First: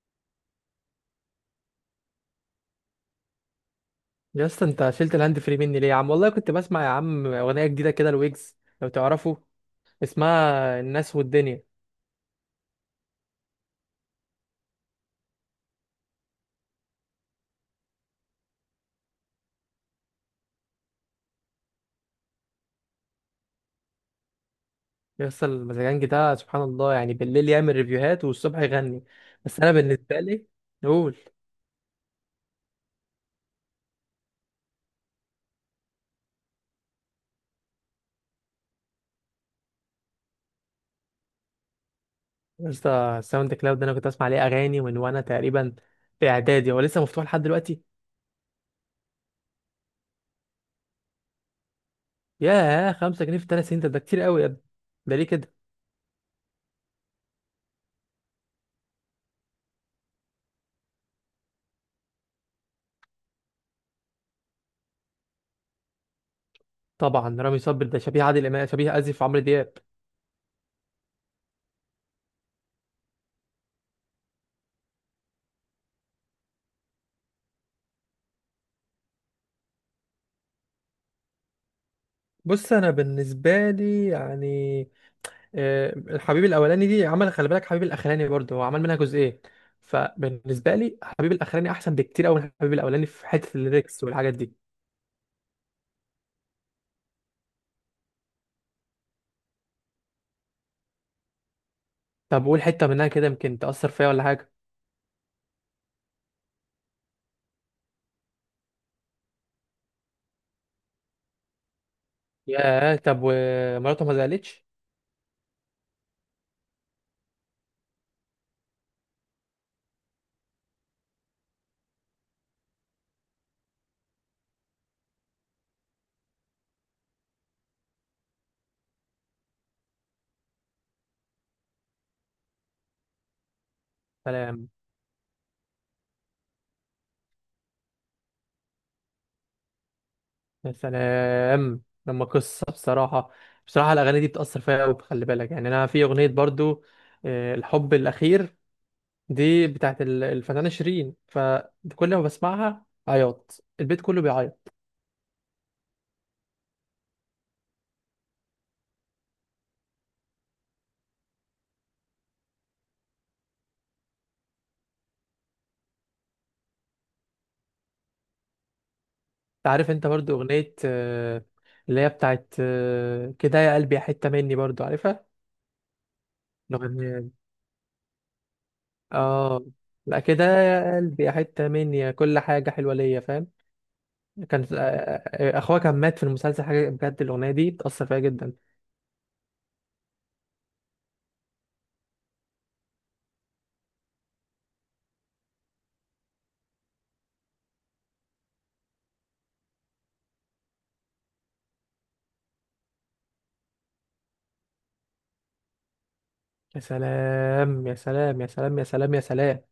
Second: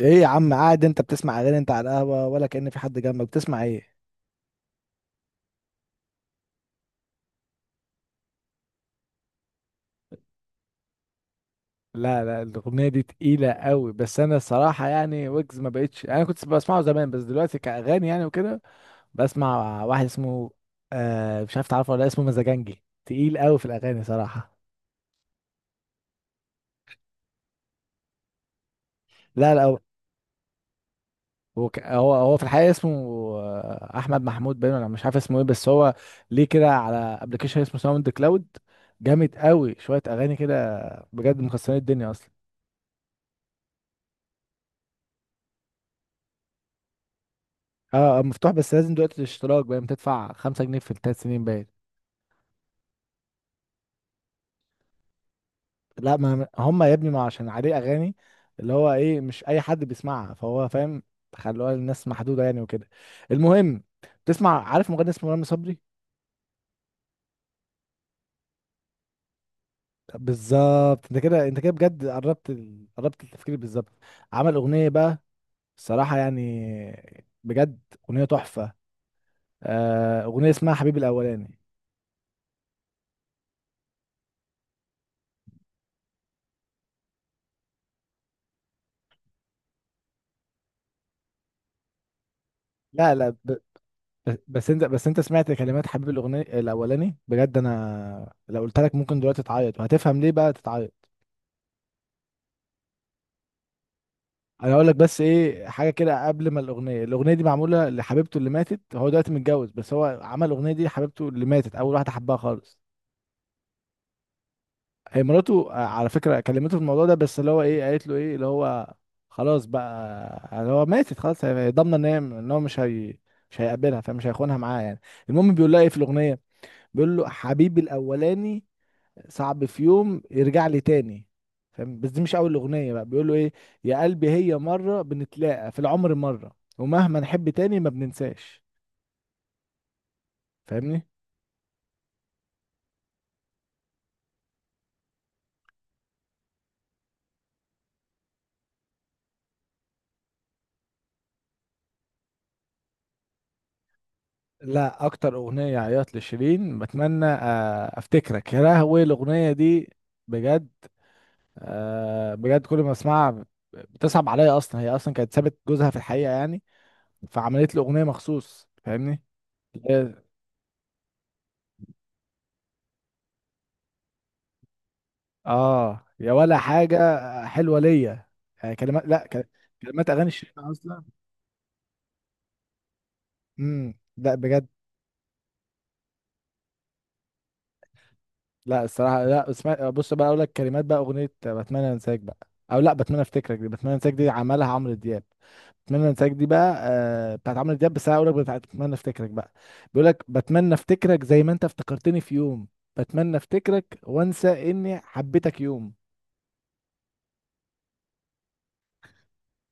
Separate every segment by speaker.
Speaker 1: ايه يا عم؟ قاعد انت بتسمع اغاني؟ انت على القهوه ولا كأن في حد جنبك؟ بتسمع ايه؟
Speaker 2: يا اسطى، انت شلت الهاند فري مني ليه يا عم؟ والله كنت بسمع يا عم اغنيه جديده كده، الويجز لو تعرفه، اسمها الناس والدنيا.
Speaker 1: لا لا، الاغنيه دي تقيله قوي. بس انا الصراحه يعني ويجز ما بقتش، انا كنت بسمعه زمان بس دلوقتي كاغاني يعني وكده. بسمع واحد اسمه... مش عارف تعرفه ولا لأ، اسمه مزاجنجي، تقيل قوي في الاغاني صراحه.
Speaker 2: يا اسطى، المزاجنج ده سبحان الله، يعني بالليل يعمل ريفيوهات والصبح يغني.
Speaker 1: لا
Speaker 2: بس
Speaker 1: لا،
Speaker 2: انا
Speaker 1: هو
Speaker 2: بالنسبه لي نقول.
Speaker 1: هو في الحقيقه اسمه... احمد محمود باين، انا مش عارف اسمه ايه بس هو ليه كده على ابلكيشن اسمه ساوند كلاود. جامد قوي، شويه اغاني كده بجد مكسرين الدنيا اصلا.
Speaker 2: يا اسطى، الساوند كلاود ده انا كنت اسمع عليه اغاني من وانا تقريبا في اعدادي، هو لسه مفتوح لحد دلوقتي.
Speaker 1: اه، مفتوح بس لازم دلوقتي الاشتراك باين بتدفع 5 جنيه في ال3 سنين باين.
Speaker 2: ياه، 5 جنيه في 3 سنين؟ ده كتير قوي يا ابني، ده ليه كده؟
Speaker 1: لا، ما هم يا ابني ما عشان عليه اغاني اللي هو ايه، مش اي حد بيسمعها فهو فاهم. خلوها للناس محدودة يعني وكده. المهم، تسمع؟ عارف مغني اسمه رامي صبري؟
Speaker 2: طبعا، رامي صبري ده شبيه عادل امام، شبيه، اسف، عمرو دياب.
Speaker 1: بالظبط، انت كده انت كده بجد قربت قربت التفكير بالظبط. عمل اغنية بقى الصراحة يعني بجد اغنية تحفة. اغنية اسمها حبيبي الاولاني.
Speaker 2: بص انا بالنسبه لي يعني، الحبيب الاولاني دي عمل، خلي بالك، حبيب الاخراني برضه هو عمل منها جزئين. فبالنسبه لي حبيب الاخراني احسن بكتير قوي من حبيب الاولاني
Speaker 1: لا
Speaker 2: في
Speaker 1: لا، بس
Speaker 2: حته الليركس والحاجات دي.
Speaker 1: بس انت سمعت كلمات حبيب الاغنيه الاولاني؟ بجد انا لو قلت لك ممكن دلوقتي تعيط، وهتفهم ليه بقى تتعيط.
Speaker 2: طب قول حته منها كده، يمكن تاثر فيها ولا حاجه.
Speaker 1: انا هقول لك بس ايه حاجه كده. قبل ما الاغنيه دي معموله لحبيبته اللي ماتت، هو دلوقتي متجوز بس هو عمل الاغنيه دي لحبيبته اللي ماتت، اول واحده حبها خالص.
Speaker 2: ياه، طب ومراته ما زعلتش؟
Speaker 1: هي مراته على فكره كلمته في الموضوع ده، بس اللي هو ايه، قالت له ايه اللي هو خلاص بقى، اللي هو ماتت خلاص، هي ضامنه ان هي ان هو مش هي مش هيقابلها، فمش هيخونها معاه يعني. المهم، بيقول لها ايه في الاغنيه؟ بيقول له حبيبي الاولاني صعب في يوم يرجع لي تاني. فاهم؟ بس دي مش اول اغنيه بقى، بيقولوا ايه؟ يا قلبي هي
Speaker 2: سلام.
Speaker 1: مره بنتلاقى في العمر مره، ومهما نحب تاني ما بننساش.
Speaker 2: يا
Speaker 1: فاهمني؟
Speaker 2: سلام لما قصه بصراحه. بصراحه الاغاني دي بتاثر فيها قوي، خلي بالك، يعني انا في اغنيه برضه، الحب الاخير، دي بتاعت الفنانه شيرين، فكل ما بسمعها عياط، البيت كله بيعيط.
Speaker 1: لا، اكتر اغنيه عيط لشيرين بتمنى افتكرك، يا لهوي الاغنيه دي بجد. بجد كل ما اسمعها بتصعب عليا. اصلا هي اصلا كانت سابت جوزها في الحقيقه يعني، فعملت له اغنيه مخصوص. فاهمني؟
Speaker 2: عارف انت برضو اغنية، اللي هي بتاعت، كده يا قلبي يا حتة مني، برضو عارفها
Speaker 1: اه يا ولا حاجه
Speaker 2: الاغنية دي؟
Speaker 1: حلوه ليا، يعني كلمات، لا ك-
Speaker 2: اه،
Speaker 1: كلمات
Speaker 2: لا،
Speaker 1: اغاني
Speaker 2: كده
Speaker 1: الشيخ
Speaker 2: يا
Speaker 1: اصلا.
Speaker 2: قلبي يا حتة مني يا كل حاجة حلوة ليا، فاهم؟
Speaker 1: لا
Speaker 2: كان،
Speaker 1: بجد،
Speaker 2: اخوها كان مات في المسلسل، حاجة بجد، الاغنية دي بتأثر فيها جدا.
Speaker 1: لا الصراحه لا. اسمع بص بقى، اقول لك كلمات بقى اغنيه بتمنى انساك بقى، او لا بتمنى افتكرك. دي بتمنى انساك دي عملها عمرو دياب. بتمنى انساك دي بقى بتاعت عمرو دياب، بس انا اقول لك بتاعت بتمنى افتكرك بقى. بيقول لك بتمنى افتكرك زي ما انت افتكرتني في يوم، بتمنى افتكرك وانسى اني حبيتك يوم.
Speaker 2: يا سلام يا سلام يا سلام يا سلام يا سلام،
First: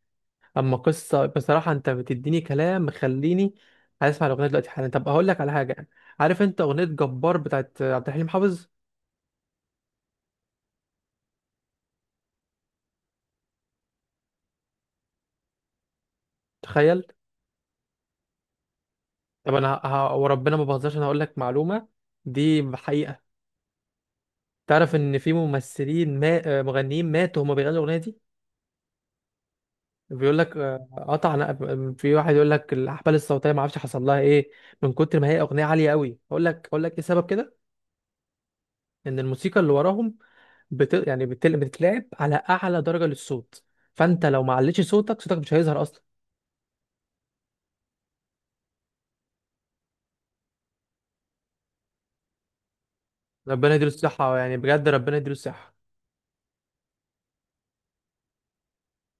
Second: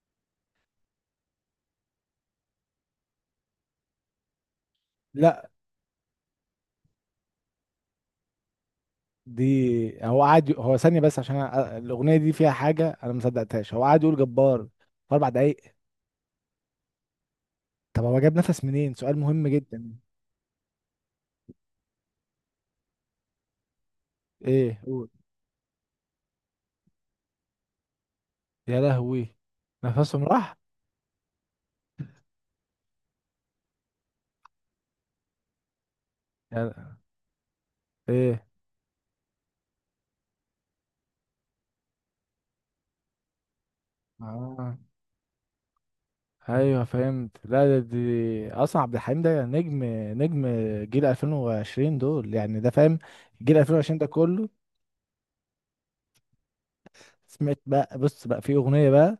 Speaker 2: اما قصة بصراحة، انت بتديني كلام مخليني عايز اسمع الاغنية دلوقتي حالا. طب اقول لك
Speaker 1: لا،
Speaker 2: على حاجة، عارف انت اغنية جبار بتاعت عبد الحليم حافظ؟
Speaker 1: دي هو ثانية بس، عشان الأغنية دي فيها حاجة أنا ما صدقتهاش، هو قعد يقول جبار في 4 دقايق.
Speaker 2: تخيل.
Speaker 1: طب هو جاب نفس منين؟ سؤال مهم
Speaker 2: طب انا
Speaker 1: جدا.
Speaker 2: وربنا ما بهزرش، انا هقول لك معلومه دي حقيقه.
Speaker 1: إيه؟
Speaker 2: تعرف
Speaker 1: قول.
Speaker 2: ان في ممثلين، ما... آه، مغنيين ماتوا هما بيغنوا الاغنيه دي؟
Speaker 1: يا لهوي، نفسهم
Speaker 2: بيقول لك،
Speaker 1: راح؟
Speaker 2: قطع في واحد يقول لك الاحبال الصوتيه ما اعرفش حصل لها ايه، من كتر ما هي اغنيه عاليه قوي. اقول
Speaker 1: يا
Speaker 2: لك، اقول لك
Speaker 1: ل-
Speaker 2: ايه سبب كده؟
Speaker 1: إيه؟
Speaker 2: ان الموسيقى اللي وراهم يعني بتتلعب على اعلى درجه للصوت، فانت لو ما
Speaker 1: آه،
Speaker 2: عليتش صوتك، صوتك مش هيظهر اصلا.
Speaker 1: أيوه فهمت. لا ده، دي أصلا عبد الحليم، ده نجم، نجم جيل 2020 دول يعني، ده فاهم جيل
Speaker 2: ربنا يديله
Speaker 1: 2020 ده
Speaker 2: الصحه،
Speaker 1: كله.
Speaker 2: يعني بجد ربنا يديله الصحه.
Speaker 1: سمعت بقى؟ بص بقى، في أغنية بقى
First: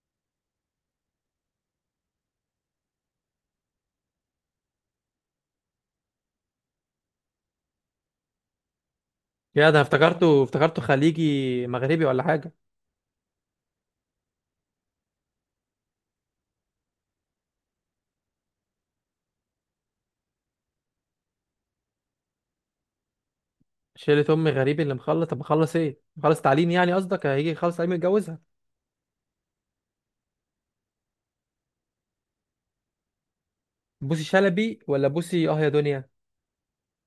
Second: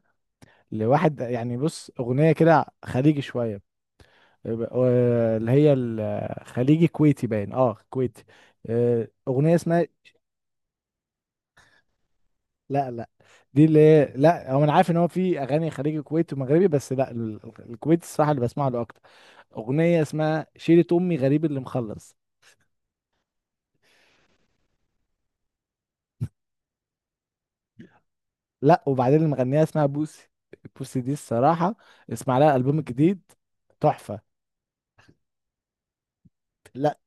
Speaker 1: لواحد يعني، بص أغنية كده خليجي شوية، اللي هي الخليجي كويتي باين، اه كويتي. اغنيه
Speaker 2: يا، ده أنا
Speaker 1: اسمها...
Speaker 2: افتكرته افتكرته، خليجي، مغربي، ولا حاجه؟
Speaker 1: لا لا، دي اللي هي، لا هو انا عارف ان هو في اغاني خليجي كويتي ومغربي بس لا، الكويتي الصراحه اللي بسمع له اكتر. اغنيه اسمها شيرة امي غريب اللي مخلص.
Speaker 2: شيلة أم غريب اللي مخلص. طب مخلص إيه؟ مخلص تعليم؟ يعني قصدك هيجي يخلص تعليم يتجوزها؟
Speaker 1: لا، وبعدين اللي مغنيها اسمها بوسي. بوسي دي الصراحه اسمع لها البوم جديد، تحفه.
Speaker 2: بوسي شلبي، ولا بوسي أه يا دنيا؟
Speaker 1: لا،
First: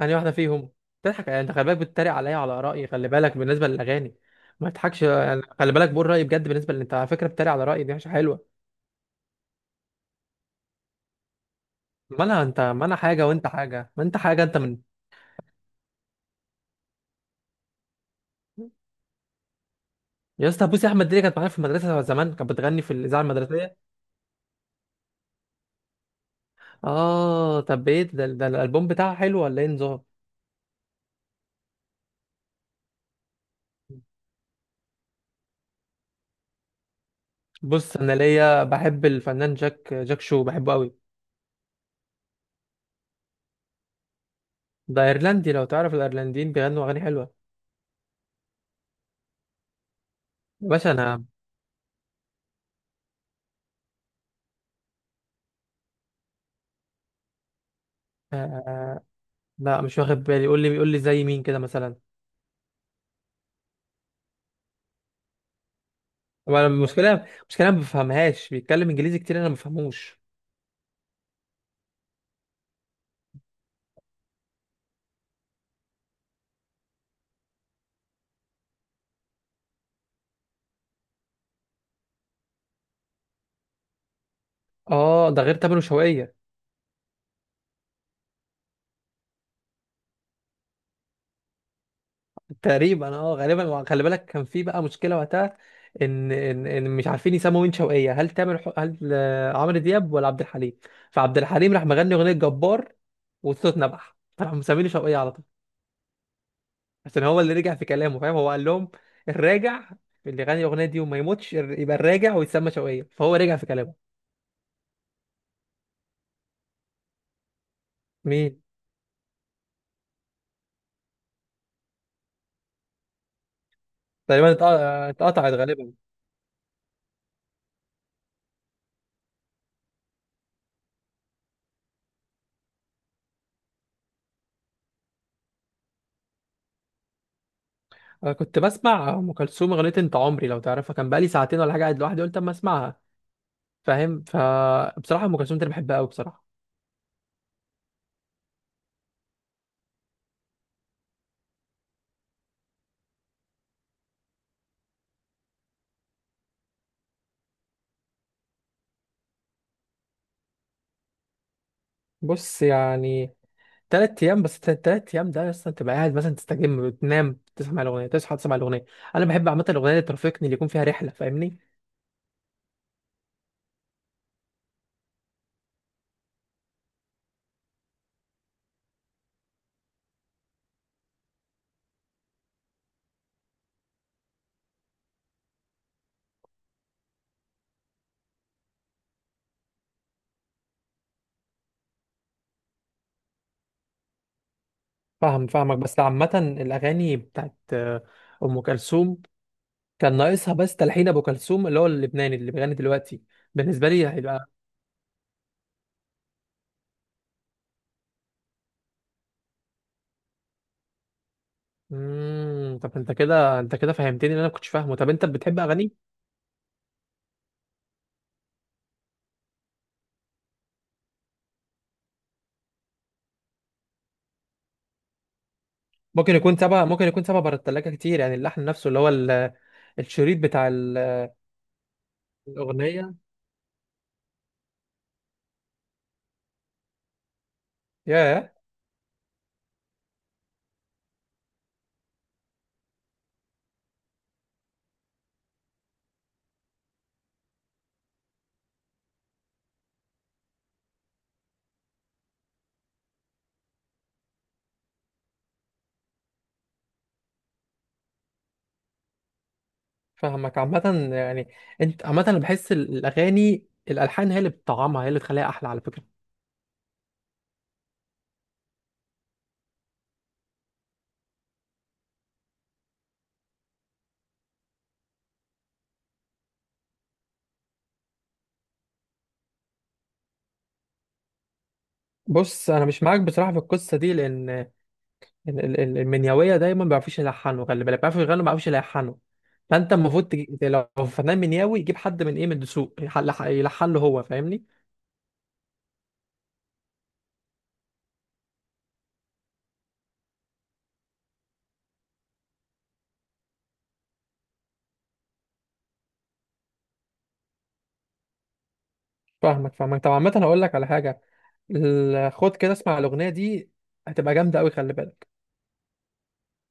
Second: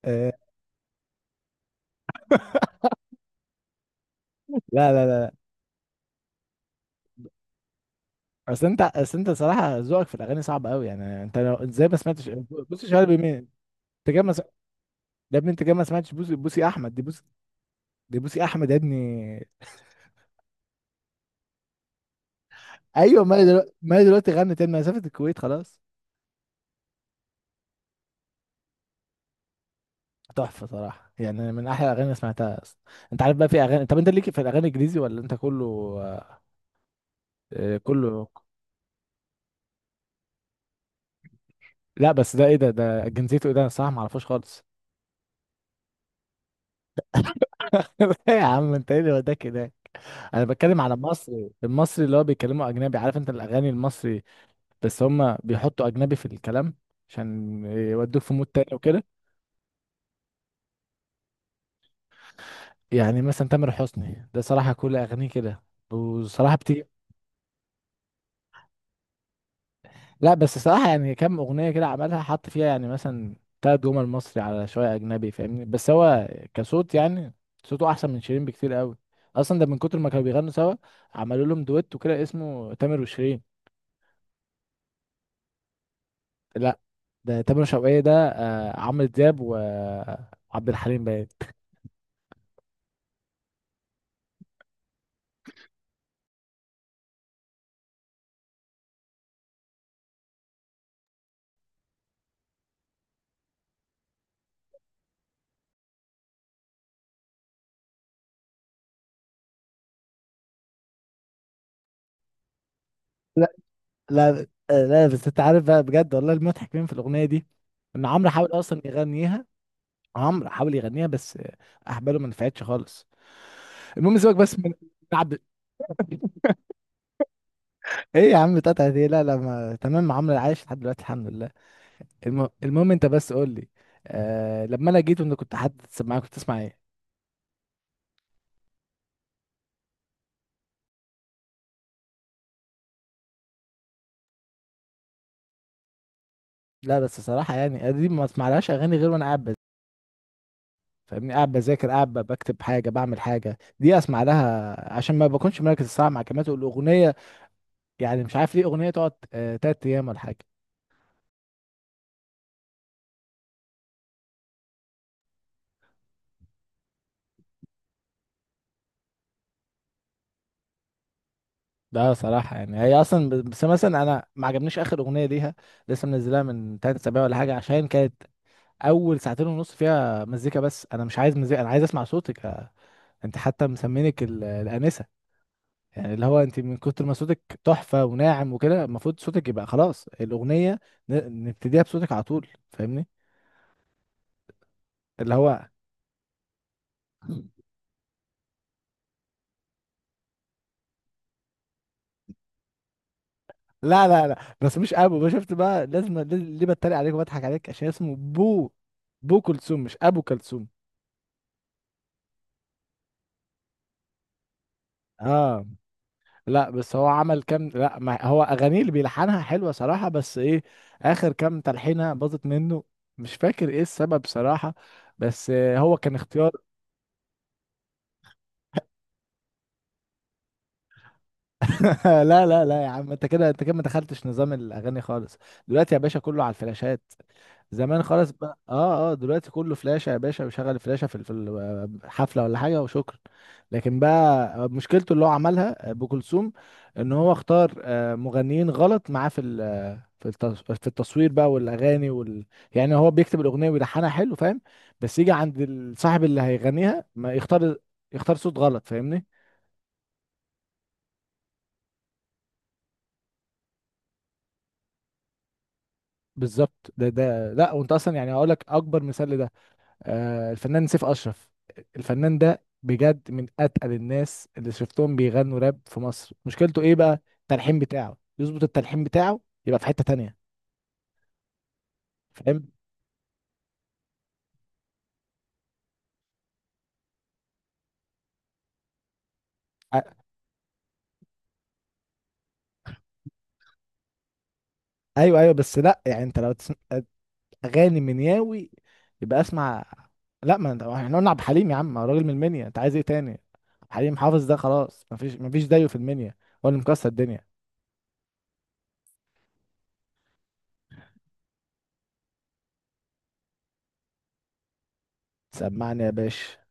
Speaker 2: أنهي واحدة
Speaker 1: آه،
Speaker 2: فيهم؟ تضحك يعني؟ أنت خلي بالك بتتريق عليا على آرائي، خلي بالك بالنسبة للأغاني ما
Speaker 1: لا
Speaker 2: تضحكش.
Speaker 1: لا لا،
Speaker 2: يعني خلي بالك، بقول رأيي بجد، بالنسبة اللي أنت على فكرة بتتريق على رأيي دي مش حلوة.
Speaker 1: اصل انت صراحه ذوقك في الاغاني صعب قوي يعني، انت لو ازاي ما
Speaker 2: ما
Speaker 1: سمعتش.
Speaker 2: أنا، أنت،
Speaker 1: بص
Speaker 2: ما أنا
Speaker 1: شهاب،
Speaker 2: حاجة
Speaker 1: مين
Speaker 2: وأنت
Speaker 1: انت
Speaker 2: حاجة، ما أنت
Speaker 1: جاي ما...
Speaker 2: حاجة، أنت من.
Speaker 1: ده ابني، انت كده ما سمعتش بوسي؟ بوسي احمد، دي بوسي، دي بوسي احمد يا ابني.
Speaker 2: يا اسطى، بوسي أحمد دي اللي كانت معايا في المدرسة زمان، كانت بتغني في الإذاعة
Speaker 1: ايوه، ما هي دلوقتي
Speaker 2: المدرسية.
Speaker 1: ما هي دلوقتي غنت تاني مسافه الكويت خلاص.
Speaker 2: آه، طب إيه ده, الألبوم بتاعها حلو ولا إيه نظام؟
Speaker 1: تحفه صراحه يعني، من احلى الاغاني اللي سمعتها اصلا. انت عارف بقى في اغاني؟ طب انت ليك في الاغاني الانجليزي، ولا انت كله...
Speaker 2: بص أنا
Speaker 1: كله.
Speaker 2: ليا بحب الفنان جاك شو، بحبه أوي.
Speaker 1: لا بس ده ايه؟ ده جنسيته ايه؟ ده انا الصراحه ما اعرفوش خالص.
Speaker 2: ده ايرلندي، لو تعرف الايرلنديين بيغنوا اغاني حلوه.
Speaker 1: إيه يا عم؟ انت ايه اللي وداك هناك؟ انا
Speaker 2: يا
Speaker 1: بتكلم
Speaker 2: باشا،
Speaker 1: على
Speaker 2: انا
Speaker 1: المصري، المصري اللي هو بيتكلموا اجنبي، عارف انت الاغاني المصري؟ بس هم بيحطوا اجنبي في الكلام عشان يودوك في مود
Speaker 2: آه...
Speaker 1: تاني
Speaker 2: آه،
Speaker 1: وكده.
Speaker 2: لا، مش واخد بالي، قول لي، قول لي زي مين كده مثلا.
Speaker 1: يعني مثلا تامر حسني ده صراحة كل أغانيه كده، وصراحة
Speaker 2: هو، أنا
Speaker 1: بتيجي.
Speaker 2: المشكله، أنا ما بفهمهاش، بيتكلم انجليزي كتير، انا ما بفهموش.
Speaker 1: لا بس صراحة يعني، كام أغنية كده عملها حط فيها يعني مثلا تلات جمل مصري على شوية أجنبي، فاهمني؟ بس هو كصوت يعني، صوته أحسن من شيرين بكتير قوي، أصلا ده من كتر ما كانوا بيغنوا سوا، عملوا لهم دويت وكده اسمه تامر وشيرين.
Speaker 2: اه، ده غير تامر وشوقية.
Speaker 1: لا، ده تامر شوقية، ده عمرو دياب وعبد الحليم باين.
Speaker 2: تقريبا اه، غالبا، وخلي بالك كان في بقى مشكله وقتها، إن مش عارفين يسموا مين شوقية، هل تامر، هل عمرو دياب ولا عبد الحليم. فعبد الحليم راح مغني اغنيه جبار، والصوت نبح، فراحوا مسميني شوقية على طول، عشان هو اللي رجع في كلامه، فاهم؟ هو قال لهم: الراجع اللي غني الاغنيه دي وما يموتش يبقى الراجع ويتسمى شوقية، فهو
Speaker 1: لا
Speaker 2: رجع في كلامه.
Speaker 1: لا آه، لا بس انت عارف بقى، بجد والله المضحك مين في الاغنيه دي؟ ان عمرو حاول
Speaker 2: مين؟
Speaker 1: اصلا يغنيها، عمرو حاول يغنيها بس احباله ما نفعتش خالص. المهم، سيبك
Speaker 2: تقريبا
Speaker 1: بس من عبد...
Speaker 2: اتقطعت غالبا.
Speaker 1: ايه يا عم بتاعتها دي؟ لا لا، ما... تمام، عمرو عايش لحد دلوقتي الحمد لله. المهم انت بس قول لي. لما انا جيت وانت كنت حد معايا، كنت تسمع ايه؟
Speaker 2: انا كنت بسمع ام كلثوم، اغنيه انت عمري، لو تعرفها، كان بقالي ساعتين ولا حاجه قاعد لوحدي، قلت اما اسمعها، فاهم؟ فبصراحه ام كلثوم دي انا بحبها قوي بصراحه.
Speaker 1: لا بس صراحة يعني دي ما اسمعلهاش اغاني غير وانا قاعد فاهمني، قاعد بذاكر، قاعد بكتب حاجة، بعمل حاجة. دي اسمع لها عشان ما بكونش مركز الساعة مع كلمات الاغنية، يعني مش عارف ليه اغنية تقعد 3 ايام ولا حاجة.
Speaker 2: بص يعني، 3 ايام، بس 3 ايام ده اصلا تبقى قاعد مثلا تستجم، تنام تسمع الاغنيه، تصحى تسمع الاغنيه. انا بحب عامه الاغنيه اللي ترافقني، اللي يكون فيها رحله، فاهمني؟
Speaker 1: ده صراحة يعني هي أصلا بس مثلا أنا ما عجبنيش آخر أغنية ليها، لسه منزلها من 3 أسابيع ولا حاجة، عشان كانت أول 2:30 فيها مزيكا، بس أنا مش عايز مزيكا، أنا عايز أسمع صوتك. أنت حتى مسمينك الآنسة، يعني اللي هو أنت من كتر ما صوتك تحفة وناعم وكده، المفروض صوتك يبقى خلاص الأغنية نبتديها بصوتك على طول. فاهمني اللي
Speaker 2: فاهم،
Speaker 1: هو...
Speaker 2: فاهمك، بس عامة الأغاني بتاعت أم كلثوم، كان ناقصها بس تلحين أبو كلثوم، اللي هو اللبناني اللي بيغني دلوقتي، بالنسبة لي
Speaker 1: لا لا لا،
Speaker 2: هيبقى.
Speaker 1: بس مش أبو بقى، شفت بقى لازم ليه بتريق عليك وبضحك عليك؟ عشان اسمه بو، بو كلثوم مش أبو كلثوم.
Speaker 2: طب أنت كده أنت كده فهمتني اللي أنا ما كنتش فاهمه. طب أنت بتحب
Speaker 1: اه،
Speaker 2: أغاني؟
Speaker 1: لا بس هو عمل كام... لا ما هو اغانيه اللي بيلحنها حلوه صراحه، بس ايه، اخر كام تلحينه باظت منه، مش فاكر ايه السبب صراحه، بس هو كان
Speaker 2: ممكن
Speaker 1: اختيار.
Speaker 2: يكون تبع، ممكن يكون تبع بره التلاجة كتير، يعني اللحن نفسه، اللي هو الشريط بتاع
Speaker 1: لا لا لا يا عم،
Speaker 2: الأغنية.
Speaker 1: انت كده انت كده ما دخلتش نظام الاغاني خالص. دلوقتي يا باشا كله على الفلاشات، زمان خالص
Speaker 2: يا،
Speaker 1: بقى. اه، دلوقتي كله فلاشه يا باشا، وشغل فلاشه في الحفله ولا حاجه، وشكرا. لكن بقى مشكلته اللي هو عملها ابو كلثوم، ان هو اختار مغنيين غلط معاه في في في التصوير بقى والاغاني يعني هو بيكتب الاغنيه ويلحنها حلو، فاهم؟ بس يجي عند الصاحب اللي هيغنيها، ما يختار، يختار صوت غلط. فاهمني؟
Speaker 2: فاهمك عامة، يعني، أنت عامة، أنا بحس الأغاني الألحان هي اللي بتطعمها، هي اللي بتخليها أحلى، على فكرة.
Speaker 1: بالظبط، ده لا وانت اصلا يعني هقول لك اكبر مثال لده، الفنان سيف اشرف. الفنان ده بجد من اتقل الناس اللي شفتهم بيغنوا راب في مصر، مشكلته ايه بقى؟ التلحين بتاعه يظبط، التلحين بتاعه يبقى في حته تانية.
Speaker 2: بص
Speaker 1: فاهم؟
Speaker 2: أنا مش معاك بصراحة في القصة دي، لأن المنيوية دايما ما بيعرفوش يلحنوا، خلي بالك، بيعرفوا يغنوا، ما بيعرفوش يلحنوا. فانت
Speaker 1: آه،
Speaker 2: المفروض لو فنان منياوي يجيب حد من من الدسوق يلحن له هو، فاهمني؟
Speaker 1: ايوه ايوه، بس لا يعني انت لو تسمع اغاني منياوي، يبقى اسمع. لا، ما انت- احنا قلنا عبد الحليم، يا عم هو راجل من المنيا، انت عايز ايه تاني؟ عبد الحليم حافظ ده خلاص، مفيش زيه في المنيا، هو اللي مكسر الدنيا.
Speaker 2: فاهمك فاهمك، طب عامة هقول لك على حاجة. خد كده اسمع الأغنية دي، هتبقى جامدة أوي، خلي بالك.
Speaker 1: سمعني يا باشا.